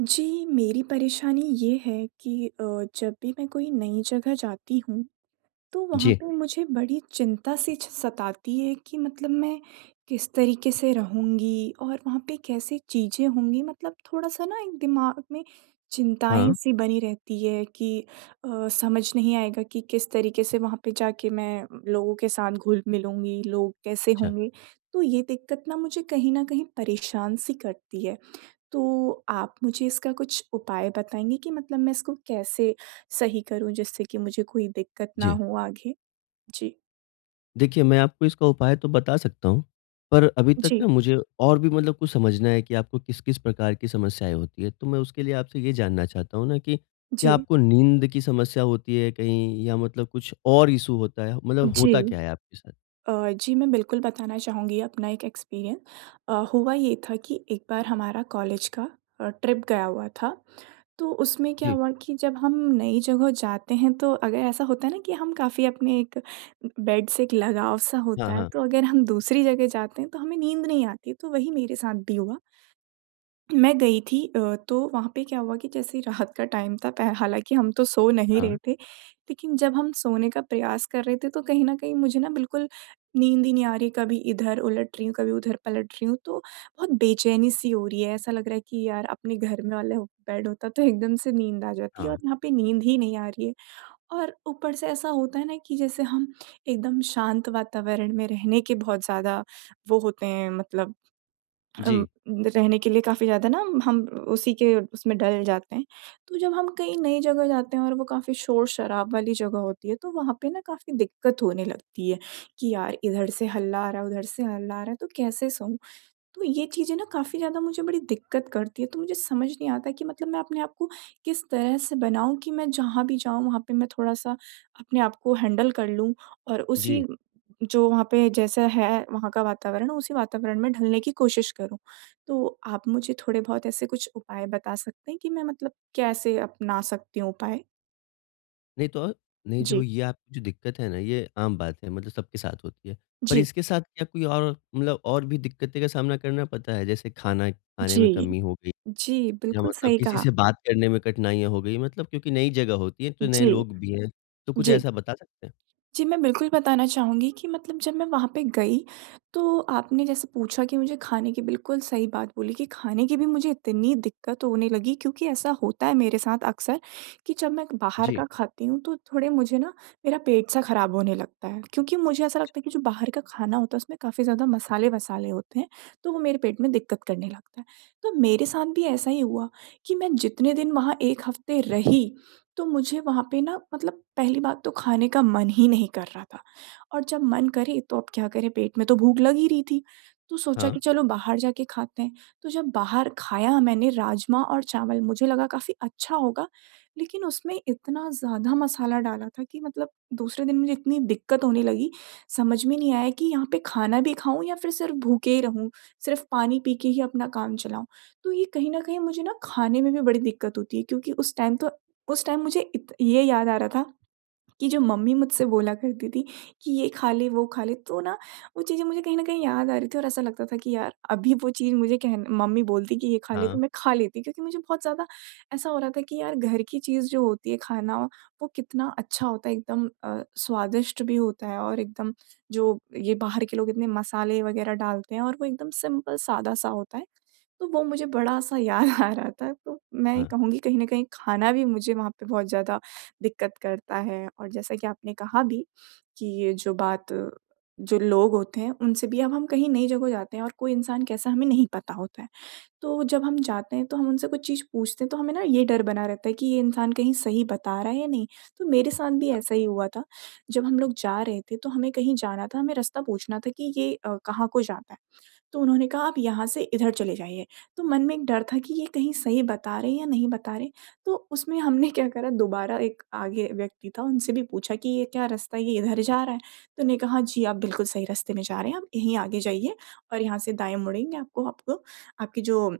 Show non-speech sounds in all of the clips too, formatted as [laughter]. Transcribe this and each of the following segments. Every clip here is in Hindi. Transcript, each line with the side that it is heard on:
right: जी, मेरी परेशानी ये है कि जब भी मैं कोई नई जगह जाती हूँ, तो वहाँ
left: जी,
right: पे मुझे बड़ी चिंता सी छ सताती है कि मतलब मैं किस तरीके से रहूँगी और वहाँ पे कैसे चीज़ें होंगी, मतलब थोड़ा-सा ना एक दिमाग में चिंताएँ
left: हाँ।
right: सी बनी रहती है कि समझ नहीं आएगा कि किस तरीके से वहाँ पे जाके मैं लोगों के साथ घुल-मिलूँगी, लोग कैसे
left: अच्छा,
right: होंगे। तो ये दिक्कत ना मुझे कहीं न कहीं परेशान सी करती है। तो आप मुझे इसका कुछ उपाय बताएँगे कि मतलब मैं इसको कैसे सही करूँ जिससे कि मुझे कोई दिक्कत ना
left: जी।
right: हो आगे? जी।
left: देखिए, मैं आपको इसका उपाय तो बता सकता हूँ, पर अभी तक
right: जी,
left: ना मुझे और भी मतलब कुछ समझना है कि आपको किस-किस प्रकार की समस्याएँ होती हैं। तो मैं उसके लिए आपसे ये जानना चाहता हूँ ना कि क्या
right: जी,
left: आपको नींद की समस्या होती है कहीं या मतलब कुछ और इश्यू होता है? मतलब
right: जी।
left: होता क्या है आपके साथ?
right: जी, मैं बिल्कुल बताना चाहूँगी अपना एक एक्सपीरियंस। हुआ ये था कि एक बार हमारा कॉलेज का ट्रिप गया हुआ था। तो उसमें क्या
left: जी।
right: हुआ कि जब हम नई जगह जाते हैं तो अगर ऐसा होता है ना कि हम काफ़ी अपने एक बेड से एक लगाव-सा
left: हाँ,
right: होता है,
left: हाँ।
right: तो अगर हम दूसरी जगह जाते हैं तो हमें नींद नहीं आती, तो वही मेरे साथ भी हुआ। मैं गई थी तो वहाँ पे क्या हुआ कि जैसे रात का टाइम था, पह हालाँकि हम तो सो नहीं
left: हाँ,
right: रहे थे, लेकिन जब हम सोने का प्रयास कर रहे थे तो कहीं न कहीं मुझे ना बिल्कुल नींद ही नहीं आ रही है, कभी इधर उलट रही हूँ, कभी उधर पलट रही हूँ, तो बहुत बेचैनी-सी हो रही है। ऐसा लग रहा है कि यार अपने घर में वाला बेड होता तो एकदम से नींद आ जाती है
left: हाँ।
right: और यहाँ पे नींद ही नहीं आ रही है। और ऊपर से ऐसा होता है ना कि जैसे हम एकदम शांत वातावरण में रहने के बहुत ज़्यादा वो होते हैं, मतलब अम,
left: जी,
right: रहने के लिए काफ़ी ज़्यादा ना हम उसी के उसमें डल जाते हैं। तो जब हम कहीं नई जगह जाते हैं और वो काफ़ी शोर-शराब वाली जगह होती है तो वहाँ पे ना काफ़ी दिक्कत होने लगती है कि यार इधर से हल्ला आ रहा है, उधर से हल्ला आ रहा है, तो कैसे सोऊँ? तो ये चीज़ें ना काफ़ी ज़्यादा मुझे बड़ी दिक्कत करती है, तो मुझे समझ नहीं आता कि मतलब मैं अपने आप को किस तरह से बनाऊँ कि मैं जहाँ भी जाऊँ वहाँ पे मैं थोड़ा-सा अपने आप को हैंडल कर लूँ और उसी
left: जी।
right: जो वहाँ पे जैसा है वहाँ का वातावरण उसी वातावरण में ढलने की कोशिश करूँ। तो आप मुझे थोड़े बहुत ऐसे कुछ उपाय बता सकते हैं कि मैं मतलब कैसे अपना सकती हूँ उपाय?
left: नहीं तो नहीं जो
right: जी,
left: ये आपकी जो दिक्कत है ना, ये आम बात है मतलब सबके साथ होती है। पर
right: जी,
left: इसके साथ क्या कोई और मतलब और भी दिक्कतें का सामना करना पता है? जैसे खाना खाने में
right: जी,
left: कमी हो गई
right: जी,
left: या
right: बिल्कुल
left: मतलब
right: सही
left: किसी
right: कहा।
left: से बात करने में कठिनाइयाँ हो गई मतलब क्योंकि नई जगह होती है, तो नए
right: जी,
left: लोग भी हैं, तो कुछ
right: जी।
left: ऐसा बता सकते हैं?
right: जी, मैं बिल्कुल बताना चाहूँगी कि मतलब जब मैं वहाँ पे गई, तो आपने जैसे पूछा कि मुझे खाने की बिल्कुल सही बात बोली कि खाने की भी मुझे इतनी दिक्कत होने लगी क्योंकि ऐसा होता है मेरे साथ अक्सर कि जब मैं बाहर
left: जी।
right: का खाती हूँ, तो थोड़े मुझे ना मेरा पेट सा खराब होने लगता है। क्योंकि मुझे ऐसा लगता है कि जो बाहर का खाना होता है, उसमें काफ़ी ज़्यादा मसाले-वसाले होते हैं, तो वो मेरे पेट में दिक्कत करने लगता है। तो मेरे साथ भी ऐसा ही हुआ कि मैं जितने दिन वहाँ 1 हफ़्ते रही तो मुझे वहाँ पे ना मतलब पहली बात तो खाने का मन ही नहीं कर रहा था और जब मन करे तो अब क्या करें, पेट में तो भूख लग ही रही थी। तो सोचा
left: हाँ,
right: कि चलो बाहर जाके खाते हैं, तो जब बाहर खाया मैंने राजमा और चावल, मुझे लगा काफ़ी अच्छा होगा, लेकिन उसमें इतना ज़्यादा मसाला डाला था कि मतलब दूसरे दिन मुझे इतनी दिक्कत होने लगी, समझ में नहीं आया कि यहाँ पे खाना भी खाऊँ या फिर सिर्फ़ भूखे ही रहूँ, सिर्फ़ पानी पी के ही अपना काम चलाऊँ। तो ये कहीं न कहीं मुझे ना खाने में भी बड़ी दिक्कत होती है क्योंकि उस टाइम मुझे इत ये याद आ रहा था कि जो मम्मी मुझसे बोला करती थी कि ये खा ले, वो खा ले, तो ना वो चीज़ें मुझे कहीं न कहीं याद आ रही थी और ऐसा लगता था कि यार अभी वो चीज़ मुझे कह मम्मी बोलती कि ये खा ले
left: हाँ,
right: तो मैं खा लेती क्योंकि मुझे बहुत ज़्यादा ऐसा हो रहा था कि यार घर की चीज़ जो होती है खाना वो कितना अच्छा होता है, एकदम स्वादिष्ट भी होता है, और एकदम जो ये बाहर के लोग इतने मसाले वग़ैरह डालते हैं और वो एकदम सिंपल सादा-सा होता है। तो वो मुझे बड़ा-सा याद [laughs] आ रहा था, तो मैं
left: हाँ।
right: कहूँगी कहीं न कहीं खाना भी मुझे वहाँ पे बहुत ज़्यादा दिक्कत करता है और जैसा कि आपने कहा भी कि ये जो बात जो लोग होते हैं उनसे भी, अब हम कहीं नई जगह जाते हैं और कोई इंसान कैसा हमें नहीं पता होता है। तो जब हम जाते हैं तो हम उनसे कुछ चीज़ पूछते हैं तो हमें ना ये डर बना रहता है कि ये इंसान कहीं सही बता रहा है या नहीं। तो मेरे साथ भी ऐसा ही हुआ था। जब हम लोग जा रहे थे तो हमें कहीं जाना था, हमें रास्ता पूछना था कि ये कहाँ को जाता है। तो उन्होंने कहा आप यहाँ से इधर चले जाइए। तो मन में एक डर था कि ये कहीं सही बता रहे हैं या नहीं बता रहे। तो उसमें हमने क्या करा, दोबारा एक आगे व्यक्ति था उनसे भी पूछा कि ये क्या रास्ता है, ये इधर जा रहा है? तो उन्होंने कहा जी, आप बिल्कुल सही रास्ते में जा रहे हैं, आप यहीं आगे जाइए और यहाँ से दाएँ मुड़ेंगे आपको आपको आपकी जो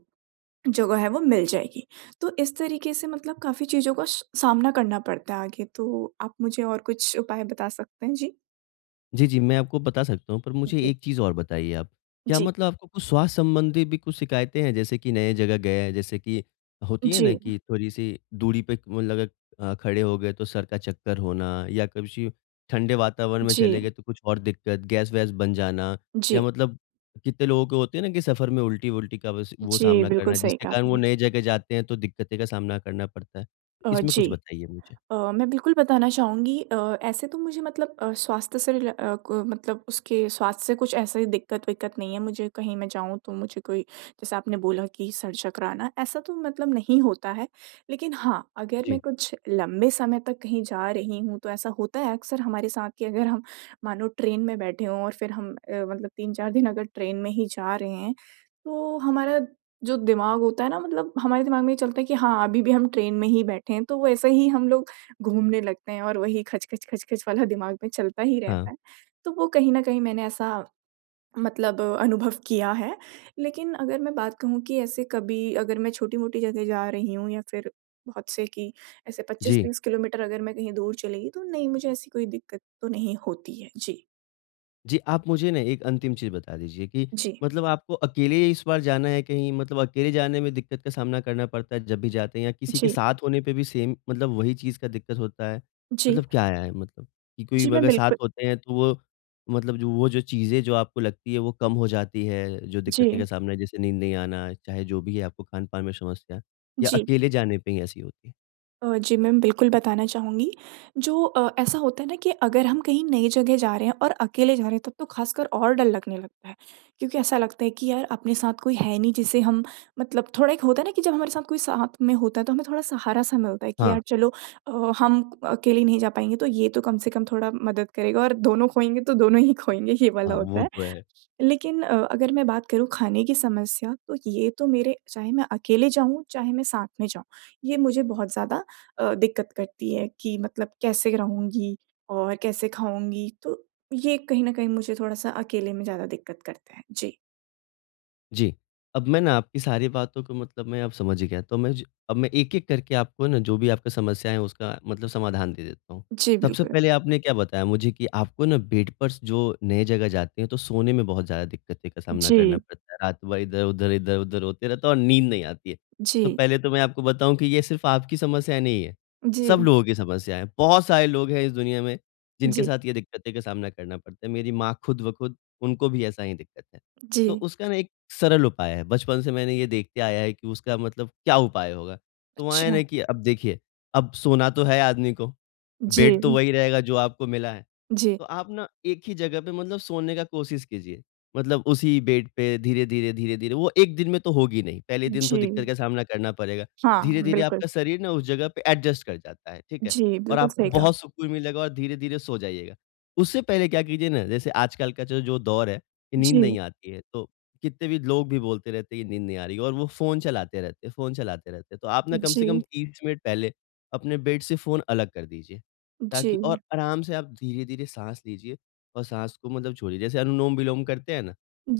right: जगह है वो मिल जाएगी। तो इस तरीके से मतलब काफ़ी चीज़ों का श सामना करना पड़ता है आगे, तो आप मुझे और कुछ उपाय बता सकते हैं? जी।
left: जी, जी, मैं आपको बता सकता हूँ, पर मुझे
right: जी।
left: एक चीज़ और बताइए आप। क्या
right: जी।
left: मतलब आपको कुछ स्वास्थ्य संबंधी भी कुछ शिकायतें हैं? जैसे कि नए जगह गए हैं, जैसे कि होती है ना
right: जी।
left: कि थोड़ी-सी दूरी पे मतलब अगर खड़े हो गए तो सर का चक्कर होना या किसी ठंडे वातावरण में
right: जी।
left: चले गए तो कुछ और दिक्कत, गैस-वैस बन जाना या
right: जी।
left: मतलब कितने लोगों के होते हैं ना कि सफ़र में उल्टी-वुल्टी का बस
right: जी,
left: वो
right: जी,
left: सामना
right: बिल्कुल
left: करना,
right: सही
left: जिसके
right: कहा
left: कारण वो
right: आपने।
left: नए जगह जाते हैं तो दिक्कतें का सामना करना पड़ता है। इसमें कुछ
right: जी।
left: बताइए मुझे?
right: मैं बिल्कुल बताना चाहूँगी, ऐसे तो मुझे मतलब स्वास्थ्य से रिले अ, क मतलब उसके स्वास्थ्य से कुछ ऐसी दिक्कत-विक्कत नहीं है। मुझे कहीं मैं जाऊँ तो मुझे कोई, जैसे आपने बोला कि सर चकराना, ऐसा तो मतलब नहीं होता है। लेकिन हाँ, अगर मैं
left: जी।
right: कुछ लंबे समय तक कहीं जा रही हूँ तो ऐसा होता है अक्सर हमारे साथ कि अगर हम मानो ट्रेन में बैठे हों और फिर हम मतलब 3-4 दिन अगर ट्रेन में ही जा रहे हैं, तो हमारा जो दिमाग होता है ना, मतलब हमारे दिमाग में ये चलता है कि हाँ, अभी भी हम ट्रेन में ही बैठे हैं। तो वैसे ही हम लोग घूमने लगते हैं और वही खच-खच, खच-खच वाला दिमाग में चलता ही
left: हाँ।
right: रहता है। तो वो कहीं न कहीं मैंने ऐसा मतलब अनुभव किया है। लेकिन अगर मैं बात कहूँ कि ऐसे कभी अगर मैं छोटी-मोटी जगह जा रही हूँ या फिर बहुत से कि ऐसे
left: जी।
right: 25-30 किलोमीटर अगर मैं कहीं दूर चली गई तो नहीं, मुझे ऐसी कोई दिक्कत तो नहीं होती है। जी,
left: जी, आप मुझे ना एक अंतिम चीज़ बता दीजिए कि
right: जी,
left: मतलब आपको अकेले इस बार जाना है कहीं मतलब अकेले जाने में दिक्कत का सामना करना पड़ता है जब भी जाते हैं या किसी के
right: जी,
left: साथ होने पे भी सेम मतलब वही चीज़ का दिक्कत होता है?
right: जी,
left: मतलब क्या है मतलब कि कोई
right: जी, मैं
left: अगर साथ
right: बिल्कुल
left: होते हैं तो वो मतलब जो वो जो चीज़ें जो आपको लगती है वो कम हो जाती है, जो दिक्कतें का
right: जी,
left: सामना है जैसे नींद नहीं आना, चाहे जो भी है आपको खान-पान में समस्या या
right: जी।
left: अकेले जाने पे ही ऐसी होती है?
right: जी, मैम बिल्कुल बताना चाहूँगी। जो ऐसा होता है ना कि अगर हम कहीं नई जगह जा रहे हैं और अकेले जा रहे हैं तब तो ख़ासकर और डर लगने लगता है। क्योंकि ऐसा लगता है कि यार अपने साथ कोई है नहीं जिसे हम मतलब, थोड़ा एक होता है ना कि जब हमारे साथ कोई साथ में होता है तो हमें थोड़ा सहारा-सा मिलता है कि
left: हाँ,
right: यार चलो हम अकेले नहीं जा पाएँगे तो ये तो कम से कम थोड़ा मदद करेगा और दोनों खोएँगे तो दोनों ही खोएँगे, ये वाला
left: हाँ,
right: होता
left: वो
right: है।
left: तो है।
right: लेकिन अगर मैं बात करूँ खाने की समस्या तो ये तो मेरे, चाहे मैं अकेले जाऊँ, चाहे मैं साथ में जाऊँ, ये मुझे बहुत ज़्यादा दिक्कत करती है कि मतलब कैसे रहूँगी और कैसे खाऊँगी? तो ये कहीं न कहीं मुझे थोड़ा-सा अकेले में ज़्यादा दिक्कत करता है। जी।
left: जी। अब मैं ना आपकी सारी बातों को मतलब मैं अब समझ गया। तो मैं ज अब मैं एक-एक करके आपको ना जो भी आपकी समस्या है उसका मतलब समाधान दे देता हूँ।
right: जी,
left: सबसे
right: बिल्कुल।
left: पहले आपने क्या बताया मुझे कि आपको ना बेड पर स जो नए जगह जाते हैं तो सोने में बहुत ज़्यादा दिक्कतें का सामना करना
right: जी,
left: पड़ता है। रात भर इधर-उधर, इधर-उधर होते रहते हो और नींद नहीं आती है। तो
right: जी,
left: पहले तो मैं आपको बताऊँ कि ये सिर्फ़ आपकी समस्या नहीं है,
right: जी,
left: सब लोगों की समस्या है। बहुत सारे लोग हैं इस दुनिया में जिनके
right: जी,
left: साथ ये दिक्कतें का सामना करना पड़ता है। मेरी माँ खुद ब खुद उनको भी ऐसा ही दिक्कत है।
right: जी।
left: तो उसका ना एक सरल उपाय है, बचपन से मैंने ये देखते आया है कि उसका मतलब क्या उपाय होगा? तो वहाँ है
right: अच्छा।
left: ना कि अब देखिए, अब सोना तो है आदमी को,
right: जी,
left: बेड तो वही रहेगा जो आपको मिला है।
right: जी,
left: तो आप ना एक ही जगह पे मतलब सोने का कोशिश कीजिए। मतलब उसी बेड पे धीरे-धीरे, धीरे-धीरे वो 1 दिन में तो होगी नहीं, पहले दिन तो
right: जी।
left: दिक्कत का सामना करना पड़ेगा।
right: हाँ,
left: धीरे-धीरे
right: बिल्कुल।
left: आपका शरीर ना उस जगह पे एडजस्ट कर जाता है, ठीक है?
right: जी,
left: और
right: बिल्कुल
left: आपको
right: सही कहा।
left: बहुत सुकून मिलेगा और धीरे-धीरे सो जाइएगा। उससे पहले क्या कीजिए ना, जैसे आजकल का जो जो दौर है कि नींद
right: जी,
left: नहीं आती है, तो कितने भी लोग भी बोलते रहते हैं कि नींद नहीं आ रही है और वो फ़ोन चलाते रहते हैं फ़ोन चलाते रहते हैं। तो आप ना कम से कम
right: जी,
left: 30 मिनट पहले अपने बेड से फ़ोन अलग कर दीजिए। ताकि और
right: जी,
left: आराम से आप धीरे-धीरे साँस लीजिए और साँस को मतलब छोड़िए। जैसे अनुलोम-विलोम करते हैं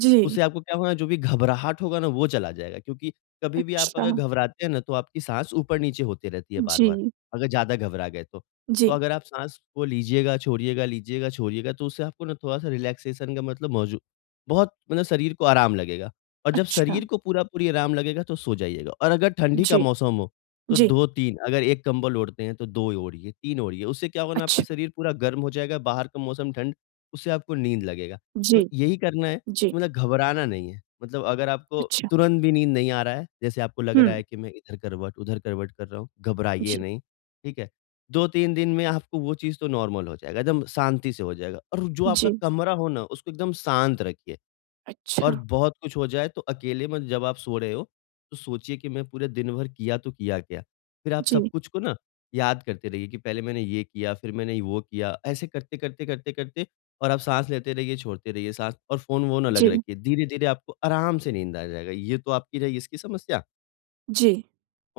right: जी।
left: उससे आपको क्या होगा जो भी घबराहट होगा ना वो चला जाएगा क्योंकि कभी भी आप
right: अच्छा,
left: अगर घबराते हैं ना तो आपकी साँस ऊपर-नीचे होती रहती है
right: जी।
left: बार-बार, अगर ज़्यादा घबरा गए तो।
right: जी,
left: तो अगर आप साँस को लीजिएगा, छोड़िएगा तो उससे आपको ना थोड़ा-सा रिलैक्सेशन का मतलब मौजू बहुत मतलब शरीर को आराम लगेगा और जब
right: अच्छा,
left: शरीर को पूरा-पूरी आराम लगेगा तो सो जाइएगा और अगर ठंडी का
right: जी,
left: मौसम हो तो
right: जी,
left: 2-3 अगर 1 कंबल ओढ़ते हैं तो 2 ओढ़िए, 3 ओढ़िए, उससे क्या होगा ना आपका
right: अच्छा,
left: शरीर पूरा गर्म हो जाएगा, बाहर का मौसम ठंड, उससे आपको नींद लगेगा। तो
right: जी,
left: यही करना है।
right: जी,
left: मतलब घबराना नहीं है। मतलब अगर आपको
right: अच्छा,
left: तुरंत भी नींद नहीं आ रहा है, जैसे आपको लग रहा है
right: हुँ,
left: कि मैं इधर करवट, उधर करवट कर रहा हूँ, घबराइए
right: जी,
left: नहीं, ठीक है? 2-3 दिन में आपको वो चीज़ तो नॉर्मल हो जाएगा, एकदम शांति से हो जाएगा और जो आपका
right: जी,
left: कमरा हो ना, उसको एकदम शांत रखिए। और
right: अच्छा,
left: बहुत कुछ हो जाए तो अकेले में जब आप सो रहे हो, तो सोचिए कि मैं पूरे दिन भर किया तो किया क्या? फिर आप सब
right: जी,
left: कुछ को ना याद करते रहिए कि पहले मैंने ये किया, फिर मैंने वो किया। ऐसे करते, करते, करते, करते और आप साँस लेते रहिए, छोड़ते रहिए साँस और फ़ोन-वोन अलग
right: जी,
left: रखिए। धीरे-धीरे आपको आराम से नींद आ जाएगा। ये तो आपकी रही इसकी समस्या।
right: जी,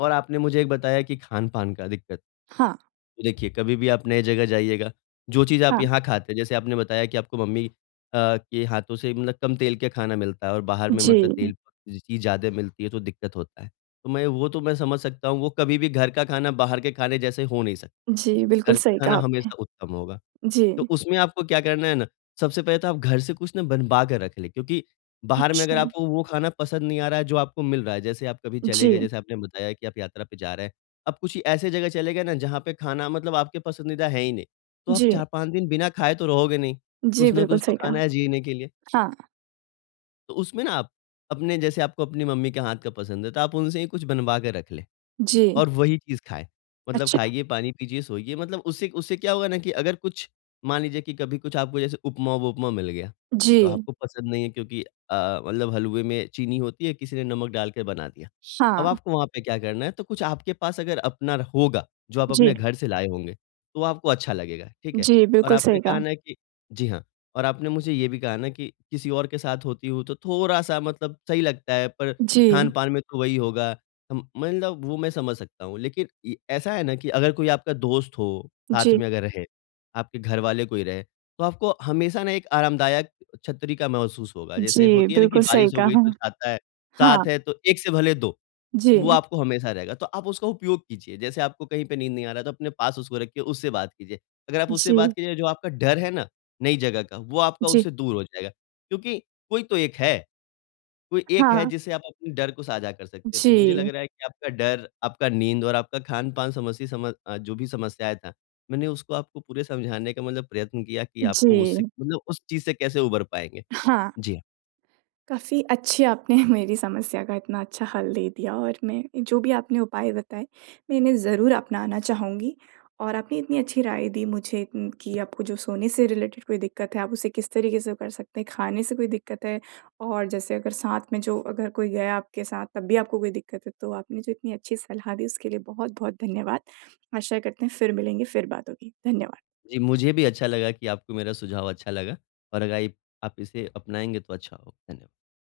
left: और आपने मुझे एक बताया कि खान-पान का दिक्कत।
right: हाँ,
left: तो देखिए, कभी भी आप नए जगह जाइएगा, जो चीज़ आप
right: हाँ,
left: यहाँ खाते हैं जैसे आपने बताया कि आपको मम्मी के हाथों से मतलब कम तेल के खाना मिलता है और बाहर में
right: जी,
left: मतलब तेल चीज़ ज़्यादा मिलती है तो दिक्कत होता है। तो मैं वो तो मैं समझ सकता हूँ, वो कभी भी घर का खाना बाहर के खाने जैसे हो नहीं सकती है।
right: जी, बिल्कुल
left: घर का
right: सही कहा
left: खाना
right: आपने।
left: हमेशा उत्तम होगा।
right: जी,
left: तो उसमें आपको क्या करना है ना, सबसे पहले तो आप घर से कुछ ना बनवा के रख लें क्योंकि बाहर में
right: अच्छा,
left: अगर आपको वो खाना पसंद नहीं आ रहा है जो आपको मिल रहा है, जैसे आप कभी चले गए,
right: जी,
left: जैसे आपने बताया कि आप यात्रा पे जा रहे हैं। आप कुछ ही ऐसे जगह चले गए ना जहाँ पे खाना मतलब आपके पसंदीदा है ही नहीं, तो आप
right: जी,
left: 4-5 दिन बिना खाए तो रहोगे नहीं,
right: जी,
left: कुछ ना
right: बिल्कुल
left: कुछ तो
right: सही
left: खाना
right: कहा।
left: है जीने के लिए।
right: हाँ,
left: तो उसमें ना आप अपने जैसे आपको अपनी मम्मी के हाथ का पसंद है, तो आप उनसे ही कुछ बनवा के रख लें।
right: जी,
left: और वही चीज़ खाएँ। मतलब
right: अच्छा,
left: खाइए, पानी पीजिए, सोइए मतलब उससे उससे क्या होगा ना कि अगर कुछ मान लीजिए कि कभी कुछ आपको जैसे उपमा-वुपमा मिल गया, तो
right: जी,
left: आपको पसंद नहीं है क्योंकि मतलब हलवे में चीनी होती है, किसी ने नमक डाल के बना दिया। अब
right: हाँ,
left: आपको वहाँ पे क्या करना है, तो कुछ आपके पास अगर अपना होगा, जो आप
right: जी,
left: अपने घर से लाए होंगे, तो वो आपको अच्छा लगेगा, ठीक है?
right: जी,
left: और
right: बिल्कुल
left: आपने
right: सही
left: कहा
right: कहा।
left: ना कि जी हाँ, और आपने मुझे ये भी कहा ना कि किसी और के साथ होती हूँ, तो थोड़ा-सा मतलब सही लगता है, पर
right: जी,
left: खान-पान में तो वही होगा। म मतलब वो मैं समझ सकता हूँ। लेकिन इ ऐसा है ना कि अगर कोई आपका दोस्त हो, साथ
right: जी,
left: में अगर रहे, आपके घरवाले कोई रहे, तो आपको हमेशा ना एक आरामदायक छतरी का महसूस होगा। जैसे
right: जी,
left: होती है ना कि
right: बिल्कुल सही
left: बारिश हो गई
right: कहा।
left: तो छाता है,
right: हाँ,
left: साथ है तो एक से भले दो, वो
right: जी,
left: आपको हमेशा रहेगा। तो आप उसका उपयोग कीजिए। जैसे आपको कहीं पे नींद नहीं आ रहा है तो अपने पास उसको रखिए, उससे बात कीजिए। अगर आप उससे बात
right: जी,
left: कीजिए जो आपका डर है ना, नई जगह का, वो आपका
right: जी,
left: उससे दूर हो जाएगा। क्योंकि कोई तो एक है। कोई एक है
right: हाँ,
left: जिससे आप अपने डर को साझा कर सकते हैं। तो मुझे लग
right: जी,
left: रहा है कि आपका डर, आपका नींद और आपका खान-पान समस्या जो भी समस्याएँ था, मैंने उसको आपको पूरे समझाने का मतलब प्रयत्न किया कि आपको उससे
right: जी,
left: मतलब उस चीज़ से कैसे उभर पाएँगे।
right: हाँ।
left: जी हाँ।
right: काफ़ी अच्छी आपने [laughs] मेरी समस्या का इतना अच्छा हल दे दिया और मैं जो भी आपने उपाय बताए, मैं इन्हें ज़रूर अपनाना चाहूँगी। और आपने इतनी अच्छी राय दी मुझे, कि आपको जो सोने से रिलेटेड कोई दिक्कत है, आप उसे किस तरीके से कर सकते हैं, खाने से कोई दिक्कत है और जैसे अगर साथ में जो अगर कोई गया आपके साथ तब भी आपको कोई दिक्कत है, तो आपने जो इतनी अच्छी सलाह दी उसके लिए बहुत-बहुत धन्यवाद। आशा करते हैं फिर मिलेंगे, फिर बात होगी। धन्यवाद।
left: जी, मुझे भी अच्छा लगा कि आपको मेरा सुझाव अच्छा लगा और अगर ये आप इसे अपनाएँगे तो अच्छा होगा। धन्यवाद।